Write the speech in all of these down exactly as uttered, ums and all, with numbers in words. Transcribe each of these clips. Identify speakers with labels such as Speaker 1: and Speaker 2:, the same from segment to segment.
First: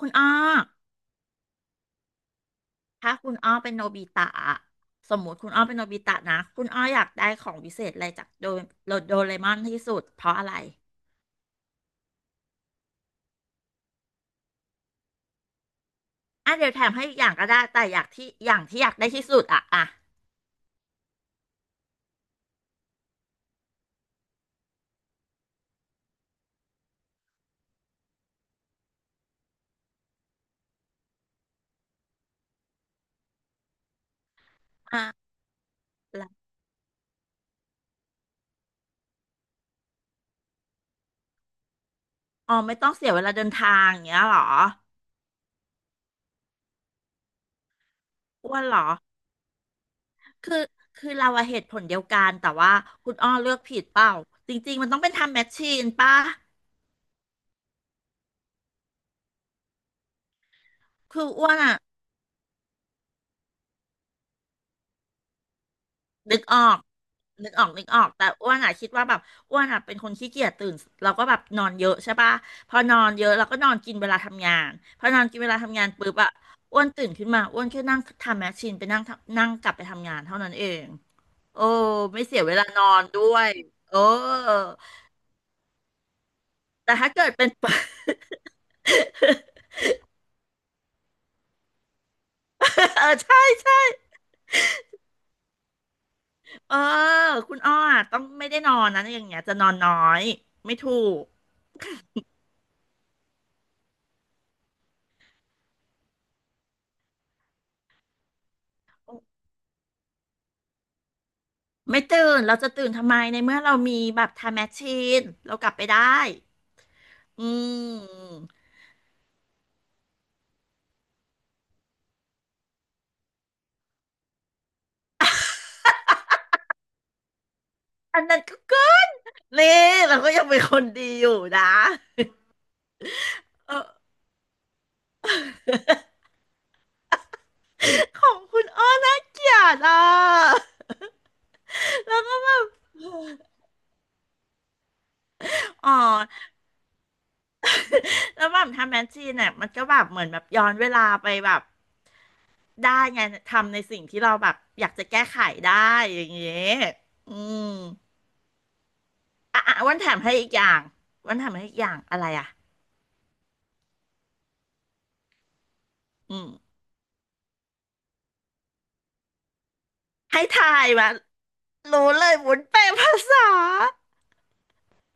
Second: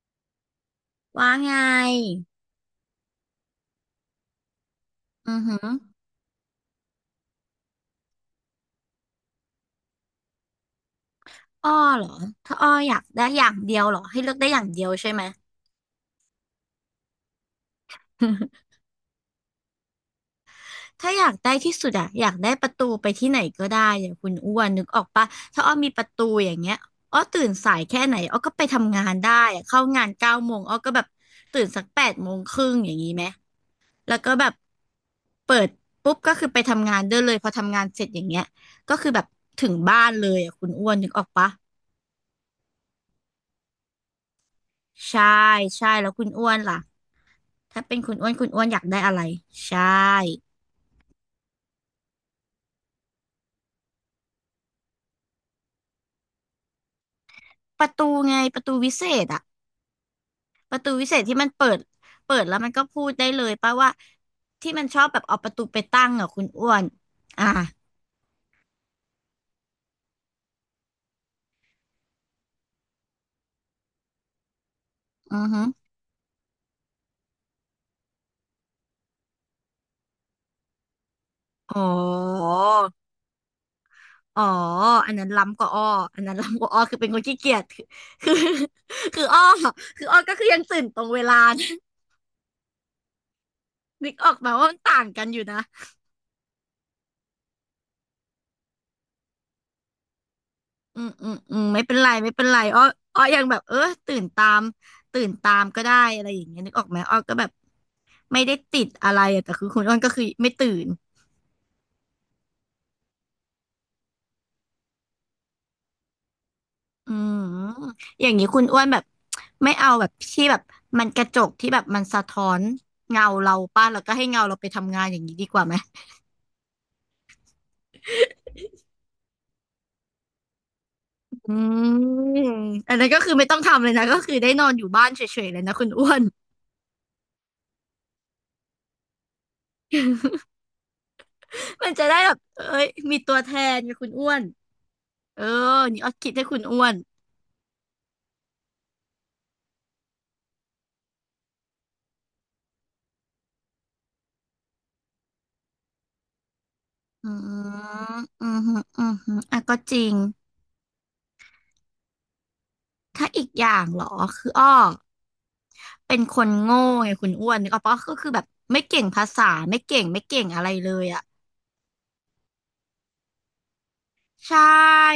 Speaker 1: คุณอ้อ
Speaker 2: ว่าไง
Speaker 1: ถ้าคุณอ้อเป็นโนบิตะอะสมมุ
Speaker 2: อื
Speaker 1: ติ
Speaker 2: อ
Speaker 1: คุณ
Speaker 2: หื
Speaker 1: อ้อ
Speaker 2: อ
Speaker 1: เป็นโนบิตะนะคุณอ้ออยากได้ของวิเศษอะไรจากโดโดโดเรมอนที่สุดเพราะอะไร
Speaker 2: อ้อเหรอถ้าอ้ออยากได้อย่างเดียวเหรอให้เลือกได้อย่างเดียวใช่ไหม
Speaker 1: อ่ะเดี๋ยวแถมให้อีกอย่างก็ได้แต่อยากที่อ ย่างที่อยากได้ที่สุดอ่ะอ่ะ
Speaker 2: ถ้าอยากได้ที่สุดอะอยากได้ประตูไปที่ไหนก็ได้อย่างคุณอ้วนนึกออกปะถ้าอ้อมีประตูอย่างเงี้ยอ้อตื่นสายแค่ไหนอ้อก็ไปทำงานได้อะเข้างานเก้าโมงอ้อก็แบบตื่นสักแปดโมงครึ่งอย่างนี้ไหมแล้วก็แบบ
Speaker 1: อ่ะ
Speaker 2: เปิดปุ๊บ
Speaker 1: แล้ว
Speaker 2: ก็คือไปทำงานได้เลยพอทำงานเสร็จอย่างเงี้ยก็คือแบบถึงบ้านเลยอะคุณอ้วนนึกออกปะ
Speaker 1: อ๋อไม่ต้องเสียเวลาเดินทางอย่างเงี้ยเหรอ
Speaker 2: ใช่ใช่แล้วคุณอ้วนล่ะ ถ้าเป็นคุณอ้วนคุณ
Speaker 1: อ้ว
Speaker 2: อ้ว
Speaker 1: น
Speaker 2: นอ
Speaker 1: เหร
Speaker 2: ยาก
Speaker 1: อ
Speaker 2: ได้อะไรใช่
Speaker 1: คือคือเราอะเหตุผลเดียวกันแต่ว่าคุณอ้อเลือกผิดเปล่าจริงๆมันต้องเป็นทำแมชชีนป่ะ
Speaker 2: ประตูไงประตูวิเศษอะประตูวิเศษ
Speaker 1: คือ
Speaker 2: ที่มั
Speaker 1: อ้
Speaker 2: น
Speaker 1: วน
Speaker 2: เปิ
Speaker 1: อะ
Speaker 2: ดเปิดแล้วมันก็พูดได้เลยป่ะว่าที่มันชอบแบบเอาประตูไปตั้งอะ
Speaker 1: นึ
Speaker 2: คุ
Speaker 1: ก
Speaker 2: ณ
Speaker 1: ออ
Speaker 2: อ้ว
Speaker 1: ก
Speaker 2: นอ่า
Speaker 1: นึกออกนึกออกแต่อ้วนอ่ะคิดว่าแบบอ้วนอ่ะเป็นคนขี้เกียจตื่นเราก็แบบนอนเยอะใช่ปะพอนอนเยอะเราก็นอนกินเวลาทำงานพอนอน
Speaker 2: อื
Speaker 1: กิน
Speaker 2: อ
Speaker 1: เวลา
Speaker 2: ฮึ
Speaker 1: ทำงานปุ๊บอ่ะอ้วนตื่นขึ้นมาอ้วนแค่นั่งทำแมชชีนไปนั่งทำนั่งกลับไปทำงานเท่านั้นเองโอ้
Speaker 2: อ๋
Speaker 1: ไม่เสียเว
Speaker 2: อ
Speaker 1: ลานอนด้วยโอ้
Speaker 2: อ๋ออันนั้นล้ำกว่าอ้ออันนั้นล้ำกว่าอ้อ
Speaker 1: แต่
Speaker 2: คือเป็
Speaker 1: ถ้า
Speaker 2: นคน
Speaker 1: เกิด
Speaker 2: ขี้
Speaker 1: เป็น
Speaker 2: เกียจคือคือคืออ้อคืออ้อก็คือยังตื่นตรงเวลานะ
Speaker 1: เออใช่ใช่
Speaker 2: นึกออกมาว่ามันต่างกันอยู่นะ
Speaker 1: เออคุณอ้ออะต้องไม่ได้นอนนะอย่างเงี้ยจะนอนน้อยไม่ถู
Speaker 2: อืม
Speaker 1: ก
Speaker 2: อืมอืมไม่เป็นไรไม่เป็นไรอ้ออ้อยังแบบเออตื่นตามตื่นตามก็ได้อะไรอย่างเงี้ยนึกออกไหมอ้อก็แบบไม่ได้ติดอะไรอะแต่คือคุณอ้วนก็คือไม่ตื่น
Speaker 1: ไม่ตื่น เราจะตื่นทำไมในเมื่อเรามีแบบไทม์แมชชีนเรากลับไปได้
Speaker 2: อื
Speaker 1: อื
Speaker 2: มอย่างนี้คุณ
Speaker 1: ม
Speaker 2: อ้วนแบบไม่เอาแบบที่แบบมันกระจกที่แบบมันสะท้อนเงาเราป้าแล้วก็ให้เงาเราไปทำงานอย่างนี้ดีกว่าไหม
Speaker 1: อันนั้นก็เกินนี่เราก็ยังเป็นคนดีอยู่
Speaker 2: อื
Speaker 1: นะ
Speaker 2: มอันนั้นก็คือไม่ต้อง
Speaker 1: เอ
Speaker 2: ทำ
Speaker 1: อ
Speaker 2: เลยนะก็คือได้นอนอยู่บ้านเฉยๆเลยนะคุณอ้วน
Speaker 1: ของคุณอ้อน่าเกลียดอ่ะ
Speaker 2: มันจะ ได้
Speaker 1: แล้ว
Speaker 2: แบ
Speaker 1: ก็
Speaker 2: บ
Speaker 1: แบ
Speaker 2: เอ้
Speaker 1: บ
Speaker 2: ยมีตัวแทนไงคุณอ้วนเออ
Speaker 1: อ๋อ
Speaker 2: นี่อ้อคิดให้คุณอ้วน
Speaker 1: แล้วแบบทำแมชชีนเนี่ยมันก็แบบเหมือนแบบย้อนเวลาไปแบบได้ไงทำในสิ่งที่เราแบบอยากจะแก้ไขได้อย่างเงี้ย
Speaker 2: อื
Speaker 1: อืม
Speaker 2: มอืมฮึอืมฮึอ่ะ
Speaker 1: อ่ะ
Speaker 2: ก็
Speaker 1: อ่ะ
Speaker 2: จ
Speaker 1: วัน
Speaker 2: ริ
Speaker 1: ถา
Speaker 2: ง
Speaker 1: มให้อีกอย่าง้วันถามให้อีกอย่างอะไรอ่ะ
Speaker 2: ถ้าอีกอย่างเหรอคืออ้อเป็น
Speaker 1: อื
Speaker 2: ค
Speaker 1: ม
Speaker 2: นโง่ไงคุณอ้วนนึกออกปะก็คือแบบไม่เก่งภาษาไม่เก่งไม่เก่
Speaker 1: ให้
Speaker 2: งอะไร
Speaker 1: ทาย
Speaker 2: เลย
Speaker 1: มา
Speaker 2: อ่ะ
Speaker 1: รู้เลยวุ้นแปลภาษา
Speaker 2: ใช่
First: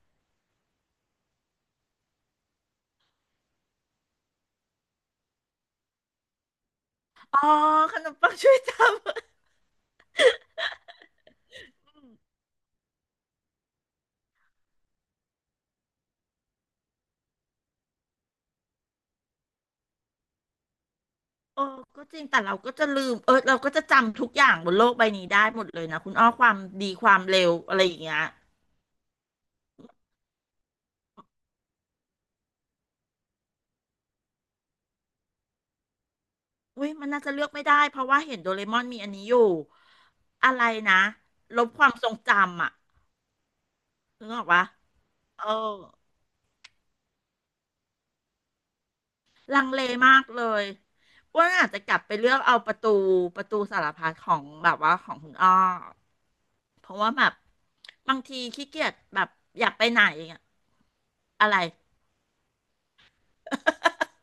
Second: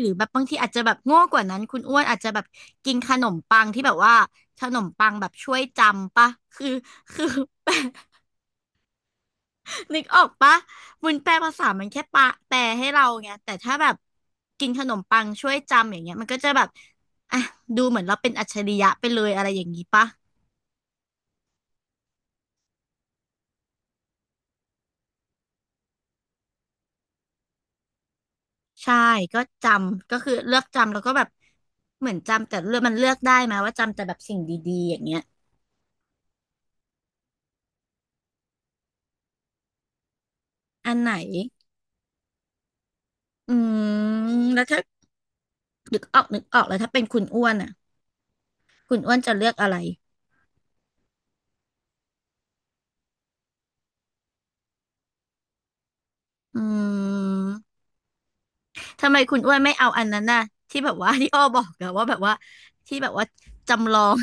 Speaker 2: หรือแบบบางทีอาจจะแบบโง่กว่านั้นคุณอ้วนอาจจะแบบกินขนมปังที่แบบว่าขนมปังแบบช่วยจำปะคือคือ
Speaker 1: อ๋อขนมปังช่วยจำ
Speaker 2: นึกออกปะวุ้นแปลภาษามันแค่ปะแปลให้เราไงแต่ถ้าแบบกินขนมปังช่วยจำอย่างเงี้ยมันก็จะแบบอ่ะดูเหมือนเราเป็นอัจฉริยะไปเลยอะไรอย่างนี้ปะ
Speaker 1: โอ้ก็จริงแต่เราก็จะลืมเออเราก็จะจำทุกอย่างบนโลกใบนี้ได้หมดเลยนะคุณอ้อความดีความเร็วอะไรอย่างเงี้ย
Speaker 2: ใช่ก็จำก็คือเลือกจำแล้วก็แบบเหมือนจำแต่เลือกมันเลือกได้ไหมว่าจำแต่แบบสิ่งดีๆอย่างเงี้ย
Speaker 1: อุ้ยมันน่าจะเลือกไม่ได้เพราะว่าเห็นโดเรมอนมีอันนี้อยู่อะไร
Speaker 2: อัน
Speaker 1: นะ
Speaker 2: ไหน
Speaker 1: ลบความทรงจำอ่ะ
Speaker 2: อื
Speaker 1: นึกออ
Speaker 2: ม
Speaker 1: ก
Speaker 2: แล้
Speaker 1: ปะ
Speaker 2: วถ้า
Speaker 1: เออ
Speaker 2: นึกออกนึกออกแล้วถ้าเป็นคุณอ้วนอ่ะ คุณอ้วนจะเลือก
Speaker 1: ลัง
Speaker 2: อะไร
Speaker 1: เลมากเลยอ้วนอาจจะกลับไปเลือกเอาประตูประตูสารพัดของแบบว่าของคุณอ้อ
Speaker 2: อื
Speaker 1: เพราะว่าแบบ
Speaker 2: ม
Speaker 1: บางทีขี้เกียจ
Speaker 2: ทำไม
Speaker 1: แบบ
Speaker 2: คุณอ้วน
Speaker 1: อยา
Speaker 2: ไม่
Speaker 1: กไป
Speaker 2: เอา
Speaker 1: ไห
Speaker 2: อั
Speaker 1: น
Speaker 2: นนั้นน่ะ
Speaker 1: อะ
Speaker 2: ที่แบบว่า ที่อ้อ
Speaker 1: อะ
Speaker 2: บ
Speaker 1: ไร
Speaker 2: อกอะว่าแบบว่าที่แบบว่าจำลอง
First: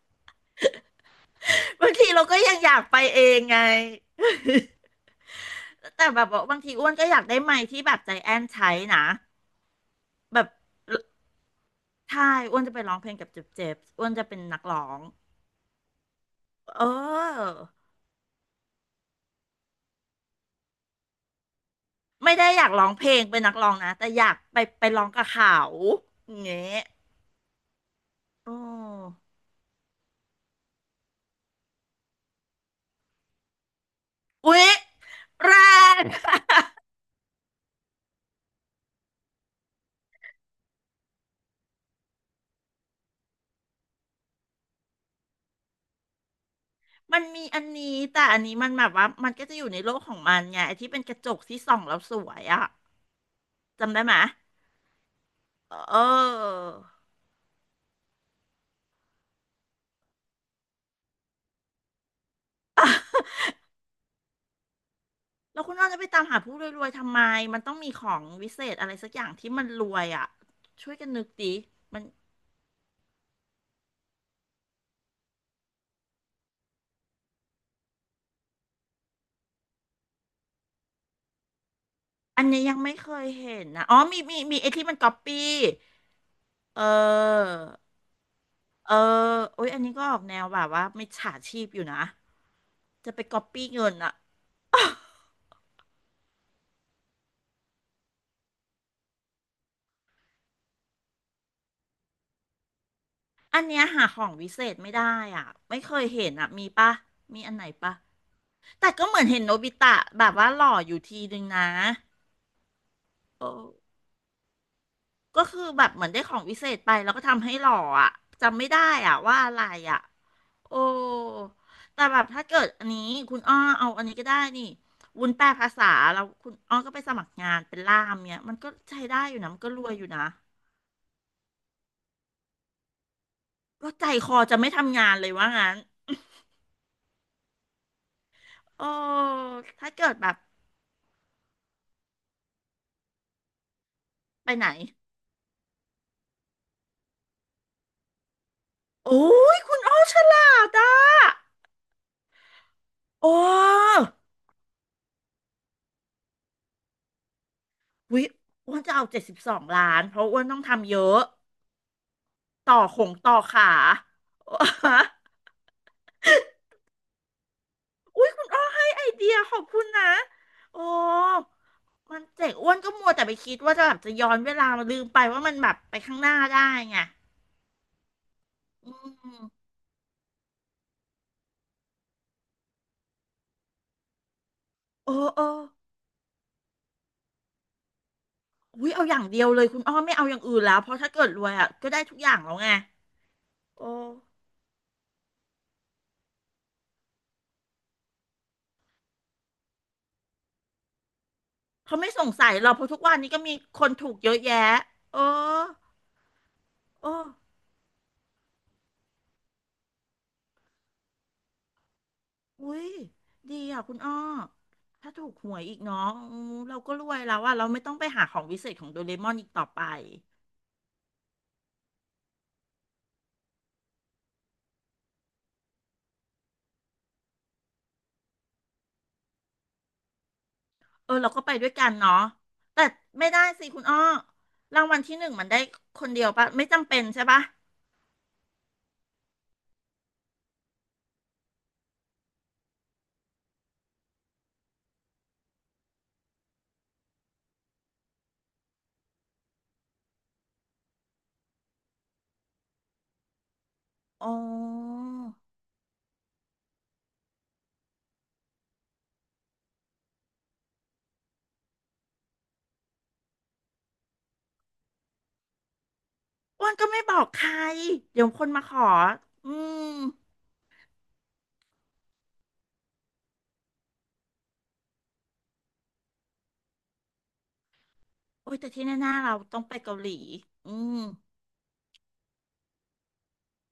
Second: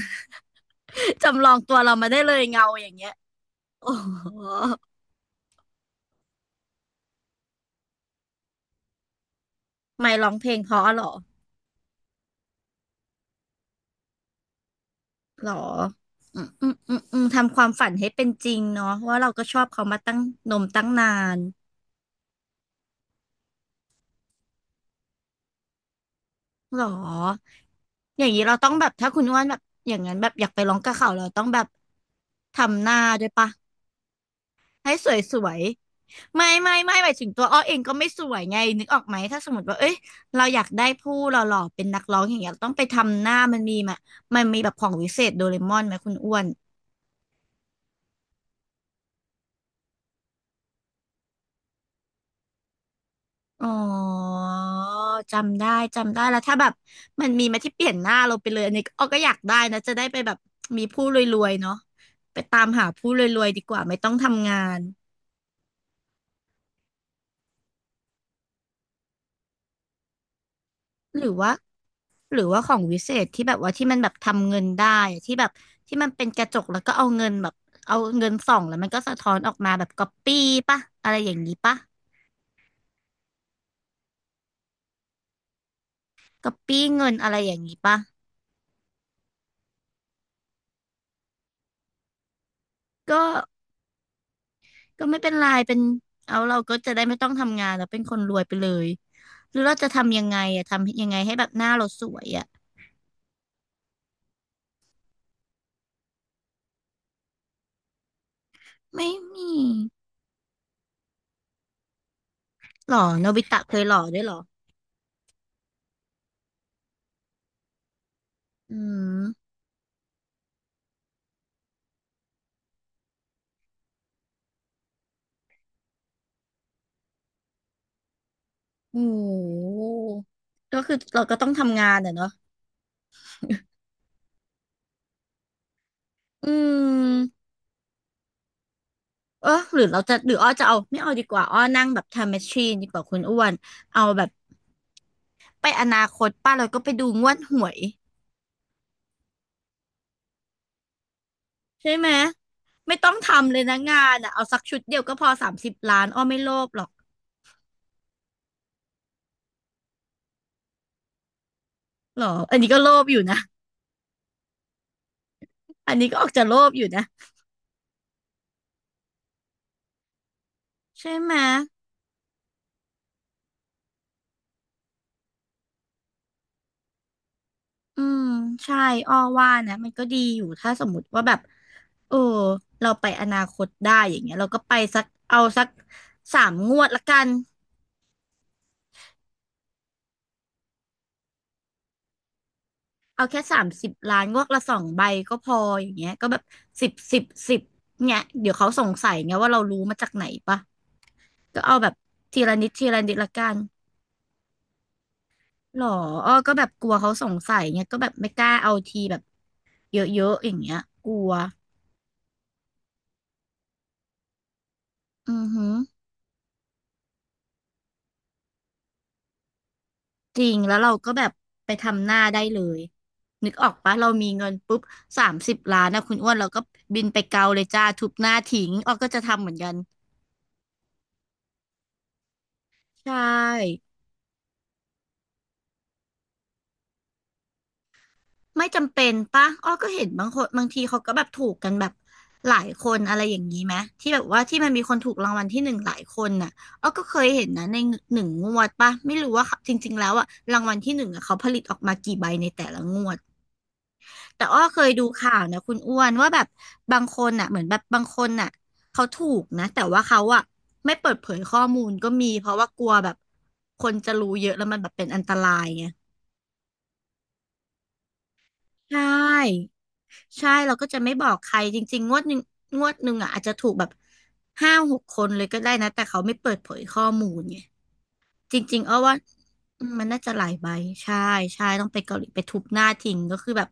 Speaker 2: จำลองตัว
Speaker 1: บา
Speaker 2: เรา
Speaker 1: งที
Speaker 2: มาได้
Speaker 1: เรา
Speaker 2: เล
Speaker 1: ก็
Speaker 2: ย
Speaker 1: ยัง
Speaker 2: เงา
Speaker 1: อยาก
Speaker 2: อย่าง
Speaker 1: ไป
Speaker 2: เงี้ย
Speaker 1: เองไง
Speaker 2: โอ้โห
Speaker 1: แต่แบบว่าบางทีอ้วนก็อยากได้ไมค์ที่แบบใจแอนใช้นะ
Speaker 2: ไม่ร้อง
Speaker 1: แบ
Speaker 2: เพ
Speaker 1: บ
Speaker 2: ลงเพราะเหรอ
Speaker 1: ใช่อ้วนจะไปร้องเพลงกับเจ็บเจ็บอ้วนจะเป็นนักร้อง
Speaker 2: หรออืมอืม
Speaker 1: เ
Speaker 2: อืมอืม
Speaker 1: ออ
Speaker 2: ทำความฝันให้เป็นจริงเนาะว่าเราก็ชอบเขามาตั้งนมตั้งนาน
Speaker 1: ไม่ได้อยากร้องเพลงเป็นนักร้องนะแต่อยากไปไปร้องกับเขาอย่างเงี
Speaker 2: ห
Speaker 1: ้
Speaker 2: ร
Speaker 1: ย
Speaker 2: ออย่างนี้
Speaker 1: อ๋
Speaker 2: เราต้องแบบถ้า
Speaker 1: อ
Speaker 2: คุณอ้วนแบบอย่างนั้นแบบอยากไปร้องกับเขาเราต้องแบบทำหน้าด้วยปะ
Speaker 1: อุ๊ย
Speaker 2: ให้สวยสว
Speaker 1: แร
Speaker 2: ย
Speaker 1: ง
Speaker 2: ไม่ไม่ไม่หมายถึงตัวอ้อเองก็ไม่สวยไงนึกออกไหมถ้าสมมติว่าเอ้ยเราอยากได้ผู้หล่อๆเป็นนักร้องอย่างเงี้ยเราต้องไปทำหน้ามันมีมามันมีแบบของวิเศษโดเรมอนไหมคุณอ้วน
Speaker 1: มันมีอันนี้แต่อันนี้มันแบบว่ามันก็จะอยู่ในโลกของมันไงไอ้ที่เป็นกระจกที่ส่องแล้วสวยอะ
Speaker 2: อ๋อ
Speaker 1: จำได้ไหม
Speaker 2: จำได้
Speaker 1: เอ
Speaker 2: จำได้แล้วถ้าแบ
Speaker 1: อ
Speaker 2: บมันมีมาที่เปลี่ยนหน้าเราไปเลยอันนี้อ้อก็อยากได้นะจะได้ไปแบบมีผู้รวยๆเนาะไปตามหาผู้รวยๆดีกว่าไม่ต้องทำงาน
Speaker 1: แล้วคุณน้องจะไปตามหาผู้รวยๆทำไมมันต้องมีของวิเศษอะไรสักอย่างที่มันรวยอะช่วยกัน
Speaker 2: ห
Speaker 1: นึ
Speaker 2: รื
Speaker 1: ก
Speaker 2: อ
Speaker 1: ดิ
Speaker 2: ว่า
Speaker 1: มัน
Speaker 2: หรือว่าของวิเศษที่แบบว่าที่มันแบบทำเงินได้อะที่แบบที่มันเป็นกระจกแล้วก็เอาเงินแบบเอาเงินส่องแล้วมันก็สะท้อนออกมาแบบก๊อปปี้ปะอะไรอย่างนี้ปะ
Speaker 1: อันนี้ยังไม่เคยเห็นนะอ๋อมีมีมีไอ้ที่มันก๊อปปี้
Speaker 2: ก๊อป
Speaker 1: เอ
Speaker 2: ปี้เงินอะไรอ
Speaker 1: อ
Speaker 2: ย่างนี้ปะ
Speaker 1: เออโอ้ยอันนี้ก็ออกแนวแบบว่ามิจฉาชีพอยู่นะจะไป
Speaker 2: ก็
Speaker 1: ก๊อปปี้เงินอะ
Speaker 2: ก็ไม่เป็นไรเป็นเอาเราก็จะได้ไม่ต้องทำงานแล้วเป็นคนรวยไปเลยหรือเราจะทำยังไงอะทำยังไงให้แบบหน้าเราสวยอะ
Speaker 1: อันเนี้ยหาของวิเศษไม่ได้อ่ะไม่เคยเห็นอ่ะมีปะมีอันไหนปะแต่ก็
Speaker 2: ไม่
Speaker 1: เหมือนเห็น
Speaker 2: มี
Speaker 1: โนบิตะแบบว่าหล่ออยู่ทีนึงนะ
Speaker 2: หรอโนบิ
Speaker 1: โอ
Speaker 2: ตะเคย
Speaker 1: ้
Speaker 2: หล่อด้วยหรอ
Speaker 1: ก็คือแบบเหมือนได้ของวิเศษไปแล้วก็ทำให้หล่ออ่ะจำไม่
Speaker 2: อื
Speaker 1: ได้อ่ะว่า
Speaker 2: ม
Speaker 1: อะไรอ่ะโอ้แต่แบบถ้าเกิดอันนี้คุณอ้อเอาอันนี้ก็ได้นี่วุ้นแปลภาษาแล้วคุณอ้อก็ไปสมัครงานเป็นล่ามเนี่ยมันก็ใช้
Speaker 2: โอ้
Speaker 1: ได้
Speaker 2: โ
Speaker 1: อยู่นะมันก็ร
Speaker 2: ห
Speaker 1: วยอยู่นะ
Speaker 2: ก็คือเราก็ต้องทำงานอะเนาะ
Speaker 1: ก็ใจคอจะไม่ทำงานเลยว่างั้น
Speaker 2: อืม
Speaker 1: โอ้
Speaker 2: เออหรือ
Speaker 1: ถ้า
Speaker 2: เรา
Speaker 1: เกิ
Speaker 2: จะ
Speaker 1: ดแบ
Speaker 2: หรือ
Speaker 1: บ
Speaker 2: อ้อจะเอาไม่เอาดีกว่าอ้อนั่งแบบไทม์แมชชีนดีกว่าคุณอ้วนเอาแบบ
Speaker 1: ไปไหน
Speaker 2: ไปอนาคตป้าเราก็ไปดูงวดหวย
Speaker 1: โอ้ยคุณอ้อฉลาดอ่ะ
Speaker 2: ใช่ไหมไม่ต้อง
Speaker 1: โอ้
Speaker 2: ทำเลยนะงานอ่ะเอาสักชุดเดียวก็พอสามสิบล้านอ้อไม่โลภหรอก
Speaker 1: วิอ้วนจะเอาเจ็ดสิบสองล้านเพราะอ้วนต้องทำเยอะ
Speaker 2: หรออันนี้
Speaker 1: ต่อ
Speaker 2: ก็โล
Speaker 1: ข
Speaker 2: ภ
Speaker 1: ง
Speaker 2: อยู่
Speaker 1: ต่อ
Speaker 2: นะ
Speaker 1: ขา
Speaker 2: อันนี้ก็ออกจะโลภอยู่นะ
Speaker 1: อุ้ยคุณอ้อให้ไอเดียขอบคุณนะโอ้
Speaker 2: ใช่ไหม
Speaker 1: มันเจ๋งอ้วนก็มัวแต่ไปคิดว่าจะแบบจะย้อนเวลามาลืมไปว่ามันแบบไปข้างหน้าได้ไง
Speaker 2: อืมใช่
Speaker 1: อื
Speaker 2: อ้อ
Speaker 1: ม
Speaker 2: ว่านะมันก็ดีอยู่ถ้าสมมติว่าแบบเออเราไปอนาคตได้อย่างเงี้ยเราก็ไปสัก
Speaker 1: เออ
Speaker 2: เอา
Speaker 1: เออ
Speaker 2: สักสามงวดละกัน
Speaker 1: อุ้ยเอาอย่างเดียวเลยคุณอ้อไม่เอาอย่างอื่นแล้วเพราะถ้าเกิดรวยอ่ะก็ได้ทุกอย่างแล้วไง
Speaker 2: เอาแค่สาม
Speaker 1: โอ
Speaker 2: สิบล้านงว
Speaker 1: ้
Speaker 2: ดละสองใบก็พออย่างเงี้ยก็แบบสิบสิบสิบเนี่ยเดี๋ยวเขาสงสัยไงว่าเรารู้มาจากไหนปะก็เอาแบบ
Speaker 1: เขาไม่สง
Speaker 2: ที
Speaker 1: สั
Speaker 2: ละ
Speaker 1: ย
Speaker 2: นิ
Speaker 1: เรา
Speaker 2: ด
Speaker 1: เพ
Speaker 2: ที
Speaker 1: ราะทุ
Speaker 2: ละ
Speaker 1: ก
Speaker 2: นิ
Speaker 1: วั
Speaker 2: ด
Speaker 1: น
Speaker 2: ละ
Speaker 1: นี้ก็
Speaker 2: กั
Speaker 1: มี
Speaker 2: น
Speaker 1: คนถูกเยอะแยะ เออ
Speaker 2: หรออ้อก็แบบกลัวเขา
Speaker 1: เอ้
Speaker 2: สงสัยเงี้ยก็แบบไม่กล้าเอาทีแบบเยอะๆอย่างเงี้ยกลัว
Speaker 1: อุ้ยดีอ่ะคุณอ้อถ้าถูก
Speaker 2: อือ
Speaker 1: หวย
Speaker 2: หือ
Speaker 1: อีกเนาะอืมเราก็รวยแล้วว่าเราไม่ต้องไปหาของวิเศษของโดเรมอนอีกต่อไป
Speaker 2: จริงแล้วเราก็แบบไปทำหน้าได้เลยนึกออกปะเรามีเงินปุ๊บสามสิบล้านนะคุณอ้วนเราก็บินไปเกาเลยจ้าทุบหน้าทิ้งอ้อก็จะทำเหมือนกัน
Speaker 1: เออเราก็ไปด้วยกันเนาะแต่
Speaker 2: ใช่
Speaker 1: ไม่ได้สิคุณอ้อรางวัลที่หนึ่งมันได้คนเดียวปะไม่จำเป็นใช่ปะ
Speaker 2: ไม่จำเป็นปะอ้อก็เห็นบางคนบางทีเขาก็แบบถูกกันแบบหลายคนอะไรอย่างนี้ไหมที่แบบว่าที่มันมีคนถูกรางวัลที่หนึ่งหลายคนน่ะอ้อก็เคยเห็นนะในหนึ่งงวดปะไม่รู้ว่าจริงๆแล้วอะรางวัลที่หนึ่งอะเขาผลิตออกมากี่ใบในแต่ละงวด
Speaker 1: อ๋
Speaker 2: แต่อ้อเคย
Speaker 1: อ
Speaker 2: ดูข่าวนะคุณอ้วนว่าแบบบางคนน่ะเหมือนแบบบางคนน่ะเขาถูกนะแต่ว่าเขาอะไม่เปิดเผยข้อมูลก็มีเพราะว่ากลัวแบบคนจะรู้เยอะแล้วมันแบบเป็นอันตรายไง
Speaker 1: อ้วนก็ไม่บอกใครเดี๋ยวคนมาขอ
Speaker 2: ใช่
Speaker 1: อืม
Speaker 2: ใช่เราก็จะไม่บอกใครจริงๆงวดหนึ่งงวดหนึ่งอ่ะอาจจะถูกแบบห้าหกคนเลยก็ได้นะแต่เขาไม่เปิดเผยข้อมูลไง
Speaker 1: โอ้
Speaker 2: จ
Speaker 1: ยแต่
Speaker 2: ริง
Speaker 1: ที่
Speaker 2: ๆเอา
Speaker 1: แน่
Speaker 2: ว่า
Speaker 1: ๆเราต้องไป
Speaker 2: อืม
Speaker 1: เกา
Speaker 2: มั
Speaker 1: ห
Speaker 2: น
Speaker 1: ลี
Speaker 2: น่าจะหลายใบ
Speaker 1: อืม
Speaker 2: ใช่ใช่ต้องไปเกาหลีไปทุบหน้าทิ้งก็คือแบบ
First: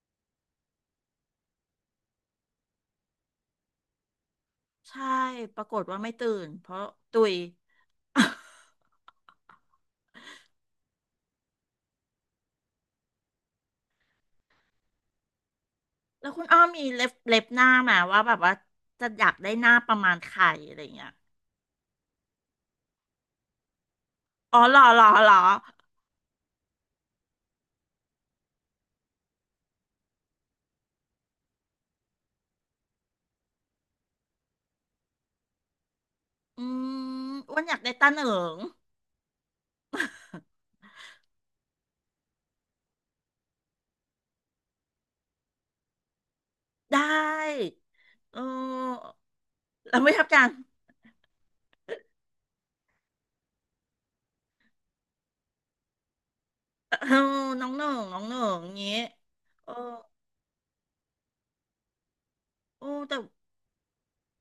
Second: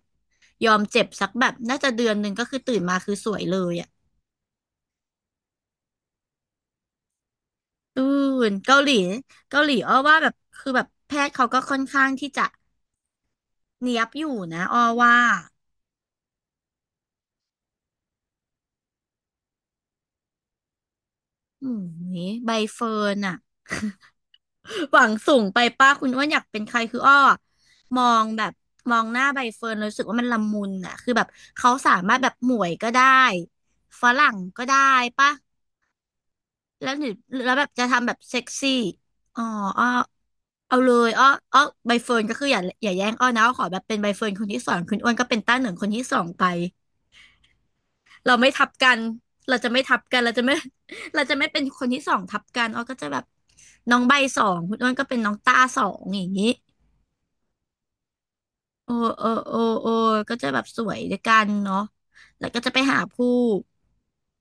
Speaker 2: ยอมเจ็บสักแบบน่าจะเดือนหนึ่งก็คือตื่นมาคือสวยเลยอ่ะ
Speaker 1: ใช่ปรากฏว่าไม่ตื่นเพราะตุย
Speaker 2: อืม เกาหลีเกาหลีอ้อว่าแบบคือแบบแพทย์เขาก็ค่อนข้างที่จะเนียบอยู่นะอ้อว่า
Speaker 1: แล้วคุณอ้อมีเล็บเล็บหน้าไหมาว่าแบบว่าจะอยากได้หน้าประมาณใครอะไรอย่างเงี้ย
Speaker 2: อืมใบเฟิร์นอ่ะ
Speaker 1: อ๋อเหรอ
Speaker 2: ห
Speaker 1: เหร
Speaker 2: วั
Speaker 1: อ
Speaker 2: ง
Speaker 1: เหร
Speaker 2: สู
Speaker 1: อ
Speaker 2: งไปป้าคุณอ้วนอยากเป็นใครคืออ้อมองแบบมองหน้าใบเฟิร์นวรู้สึกว่ามันละมุนอะคือแบบเขาสามารถแบบหมวยก็ได้ฝรั่งก็ได้ปะ
Speaker 1: อื
Speaker 2: แล้วหรือ
Speaker 1: ม
Speaker 2: แล้ว
Speaker 1: อ้ว
Speaker 2: แบ
Speaker 1: น
Speaker 2: บ
Speaker 1: อยาก
Speaker 2: จะ
Speaker 1: ได้
Speaker 2: ทำ
Speaker 1: ตา
Speaker 2: แบบ
Speaker 1: เหนิ
Speaker 2: เซ็ก
Speaker 1: ง
Speaker 2: ซี่อ๋ออ้อเอาเลยอ้ออ้อใบเฟิร์นก็คืออย่าอย่าแย่งอ้อนะอ้อขอแบบเป็นใบเฟิร์นคนที่สองคุณอ้วนก็เป็นต้าเหนิงคนที่สองไป
Speaker 1: ได้
Speaker 2: เรา
Speaker 1: เอ
Speaker 2: ไม่ทับกัน
Speaker 1: อ
Speaker 2: เราจะไม่ทั
Speaker 1: เรา
Speaker 2: บ
Speaker 1: ไม่
Speaker 2: กัน
Speaker 1: ทับ
Speaker 2: เรา
Speaker 1: กั
Speaker 2: จะ
Speaker 1: น
Speaker 2: ไม่ เราจะไม่เป็นคนที่สองทับกันอ้อก็จะแบบน้องใบสองคุณอ้วนก็เป็นน้องต้าสองอย่างนี้
Speaker 1: เออน้องหนึ่งน้องหนึ่งอย่างงี้
Speaker 2: โอ้โอ้โอ้
Speaker 1: เออ
Speaker 2: โอ้ก็จะแบบสวยด้วยกันเนาะแล้วก็จะไป
Speaker 1: โอ้
Speaker 2: หา
Speaker 1: แต่
Speaker 2: ผู้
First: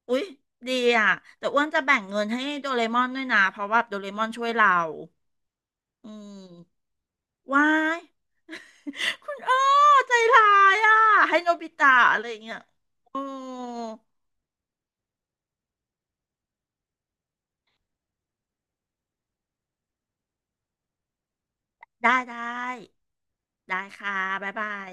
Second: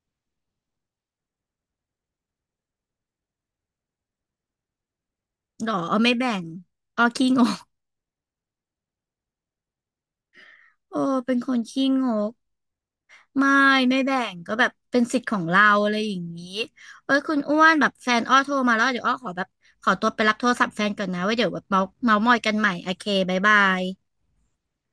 Speaker 1: อุ๊ยดีอ่ะแต่อ้วนจะแบ่งเงินให้โดเรมอนด้วยนะเพราะว่าโดเรมอนช่วยเรา
Speaker 2: หรอเอา
Speaker 1: อื
Speaker 2: ไม่แบ่ง
Speaker 1: ม
Speaker 2: อ๋อคขี้งก
Speaker 1: วาย คุณอ้อใจร้ายอ่ะ
Speaker 2: โอ้เป็
Speaker 1: ให้
Speaker 2: นค
Speaker 1: โน
Speaker 2: น
Speaker 1: บิ
Speaker 2: ขี้
Speaker 1: ตะ
Speaker 2: ง
Speaker 1: อะไร
Speaker 2: ก
Speaker 1: อย่างเงี้ยโอ้
Speaker 2: ไม่ ไม่แบ่ง ก็แบบเป็นสิทธิ์ของเราอะไรอย่างนี้เอ้ยคุณอ้วนแบบแฟนอ้อโทรมาแล้วเดี๋ยวอ้อขอแบบขอตัวไปรับโทรศัพท์แฟนก่อนนะไว้เดี๋ยวแบบเมาเมา
Speaker 1: ได้
Speaker 2: มอ
Speaker 1: ได
Speaker 2: ยกันใหม่
Speaker 1: ้
Speaker 2: โอเคบ๊ายบา
Speaker 1: ได้
Speaker 2: ย
Speaker 1: ค่ะบ๊ายบาย